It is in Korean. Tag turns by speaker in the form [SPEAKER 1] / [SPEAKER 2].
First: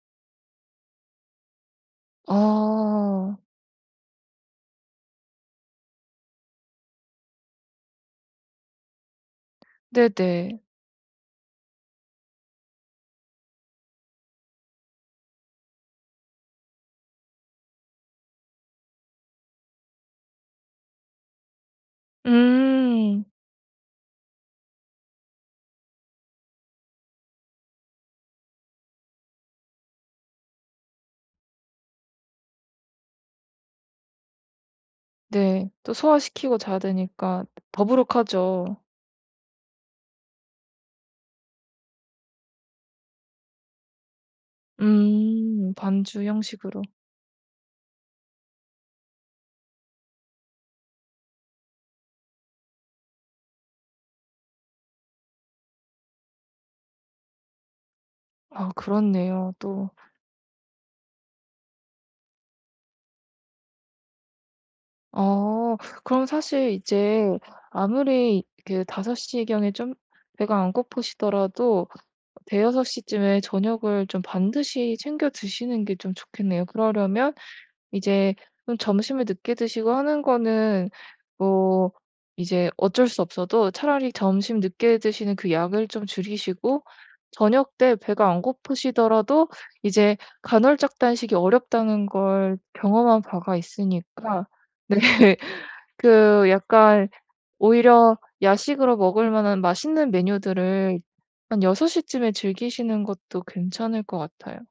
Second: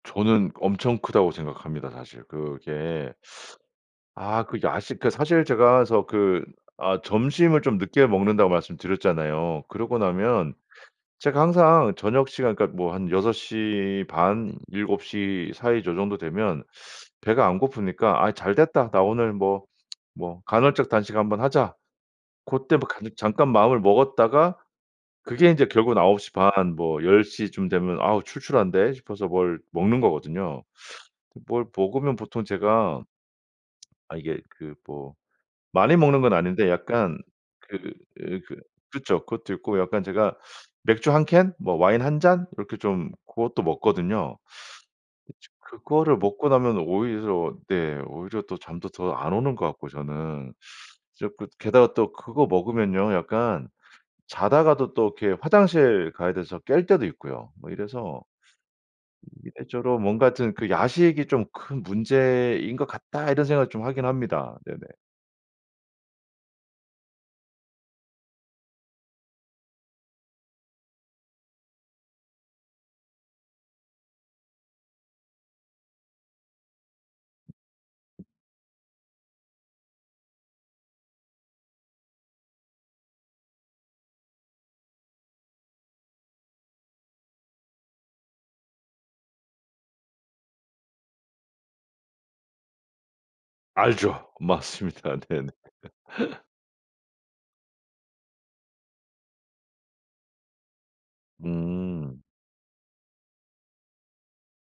[SPEAKER 1] 저는 엄청 크다고 생각합니다. 사실 그게
[SPEAKER 2] 아.
[SPEAKER 1] 아 그 야식 그 사실 제가 저 그 아 점심을 좀 늦게 먹는다고 말씀드렸잖아요. 그러고 나면
[SPEAKER 2] 네네.
[SPEAKER 1] 제가 항상 저녁 시간 그러니까 뭐 한 6:30 7:00 사이 저 정도 되면 배가 안 고프니까 "아이 잘됐다. 나 오늘 뭐 뭐 간헐적 단식 한번 하자." 고때 뭐 간
[SPEAKER 2] 음.
[SPEAKER 1] 잠깐 마음을 먹었다가 그게 인제 결국은 9:30 뭐 10:00 쯤 되면 아우 출출한데 싶어서 뭘 먹는 거거든요. 뭘 먹으면 보통 제가 아 이게 그 뭐
[SPEAKER 2] 네. 또
[SPEAKER 1] 많이 먹는 건
[SPEAKER 2] 소화시키고
[SPEAKER 1] 아닌데
[SPEAKER 2] 자야
[SPEAKER 1] 약간
[SPEAKER 2] 되니까
[SPEAKER 1] 그 그
[SPEAKER 2] 더부룩하죠.
[SPEAKER 1] 그쵸 그것도 있고 약간 제가 맥주 1 캔 뭐 와인 1 잔 이렇게 좀 고것도 먹거든요. 그쵸.
[SPEAKER 2] 음
[SPEAKER 1] 그거를
[SPEAKER 2] 반주
[SPEAKER 1] 먹고 나면
[SPEAKER 2] 형식으로.
[SPEAKER 1] 오히려 네 오히려 또 잠도 더 안 오는 것 같고 저는. 자꾸 게다가 또 그거 먹으면요, 약간 자다가도 또 이렇게 화장실 가야 돼서 깰 때도 있고요. 뭐 이래서
[SPEAKER 2] 아 그렇네요
[SPEAKER 1] 이래저래
[SPEAKER 2] 또.
[SPEAKER 1] 뭔가 하여튼 그 야식이 좀 큰 문제인 것 같다 이런 생각을 좀 하긴 합니다. 네네.
[SPEAKER 2] 어. 그럼 사실 이제 아무리 그 5 시경에 좀 배가 안 고프시더라도 5-6 시쯤에 저녁을 좀 반드시 챙겨 드시는 게 좀 좋겠네요. 그러려면 이제 좀 점심을 늦게 드시고 하는 거는 뭐 이제 어쩔 수 없어도 차라리 점심 늦게 드시는 그 양을 좀 줄이시고 저녁때 배가 안 고프시더라도 이제 간헐적 단식이 어렵다는 걸 경험한 바가
[SPEAKER 1] 알죠.
[SPEAKER 2] 있으니까 네
[SPEAKER 1] 맞습니다. 네네.
[SPEAKER 2] 그 약간 오히려 야식으로 먹을 만한 맛있는 메뉴들을 한 6
[SPEAKER 1] 음.
[SPEAKER 2] 시쯤에 즐기시는 것도 괜찮을 것 같아요.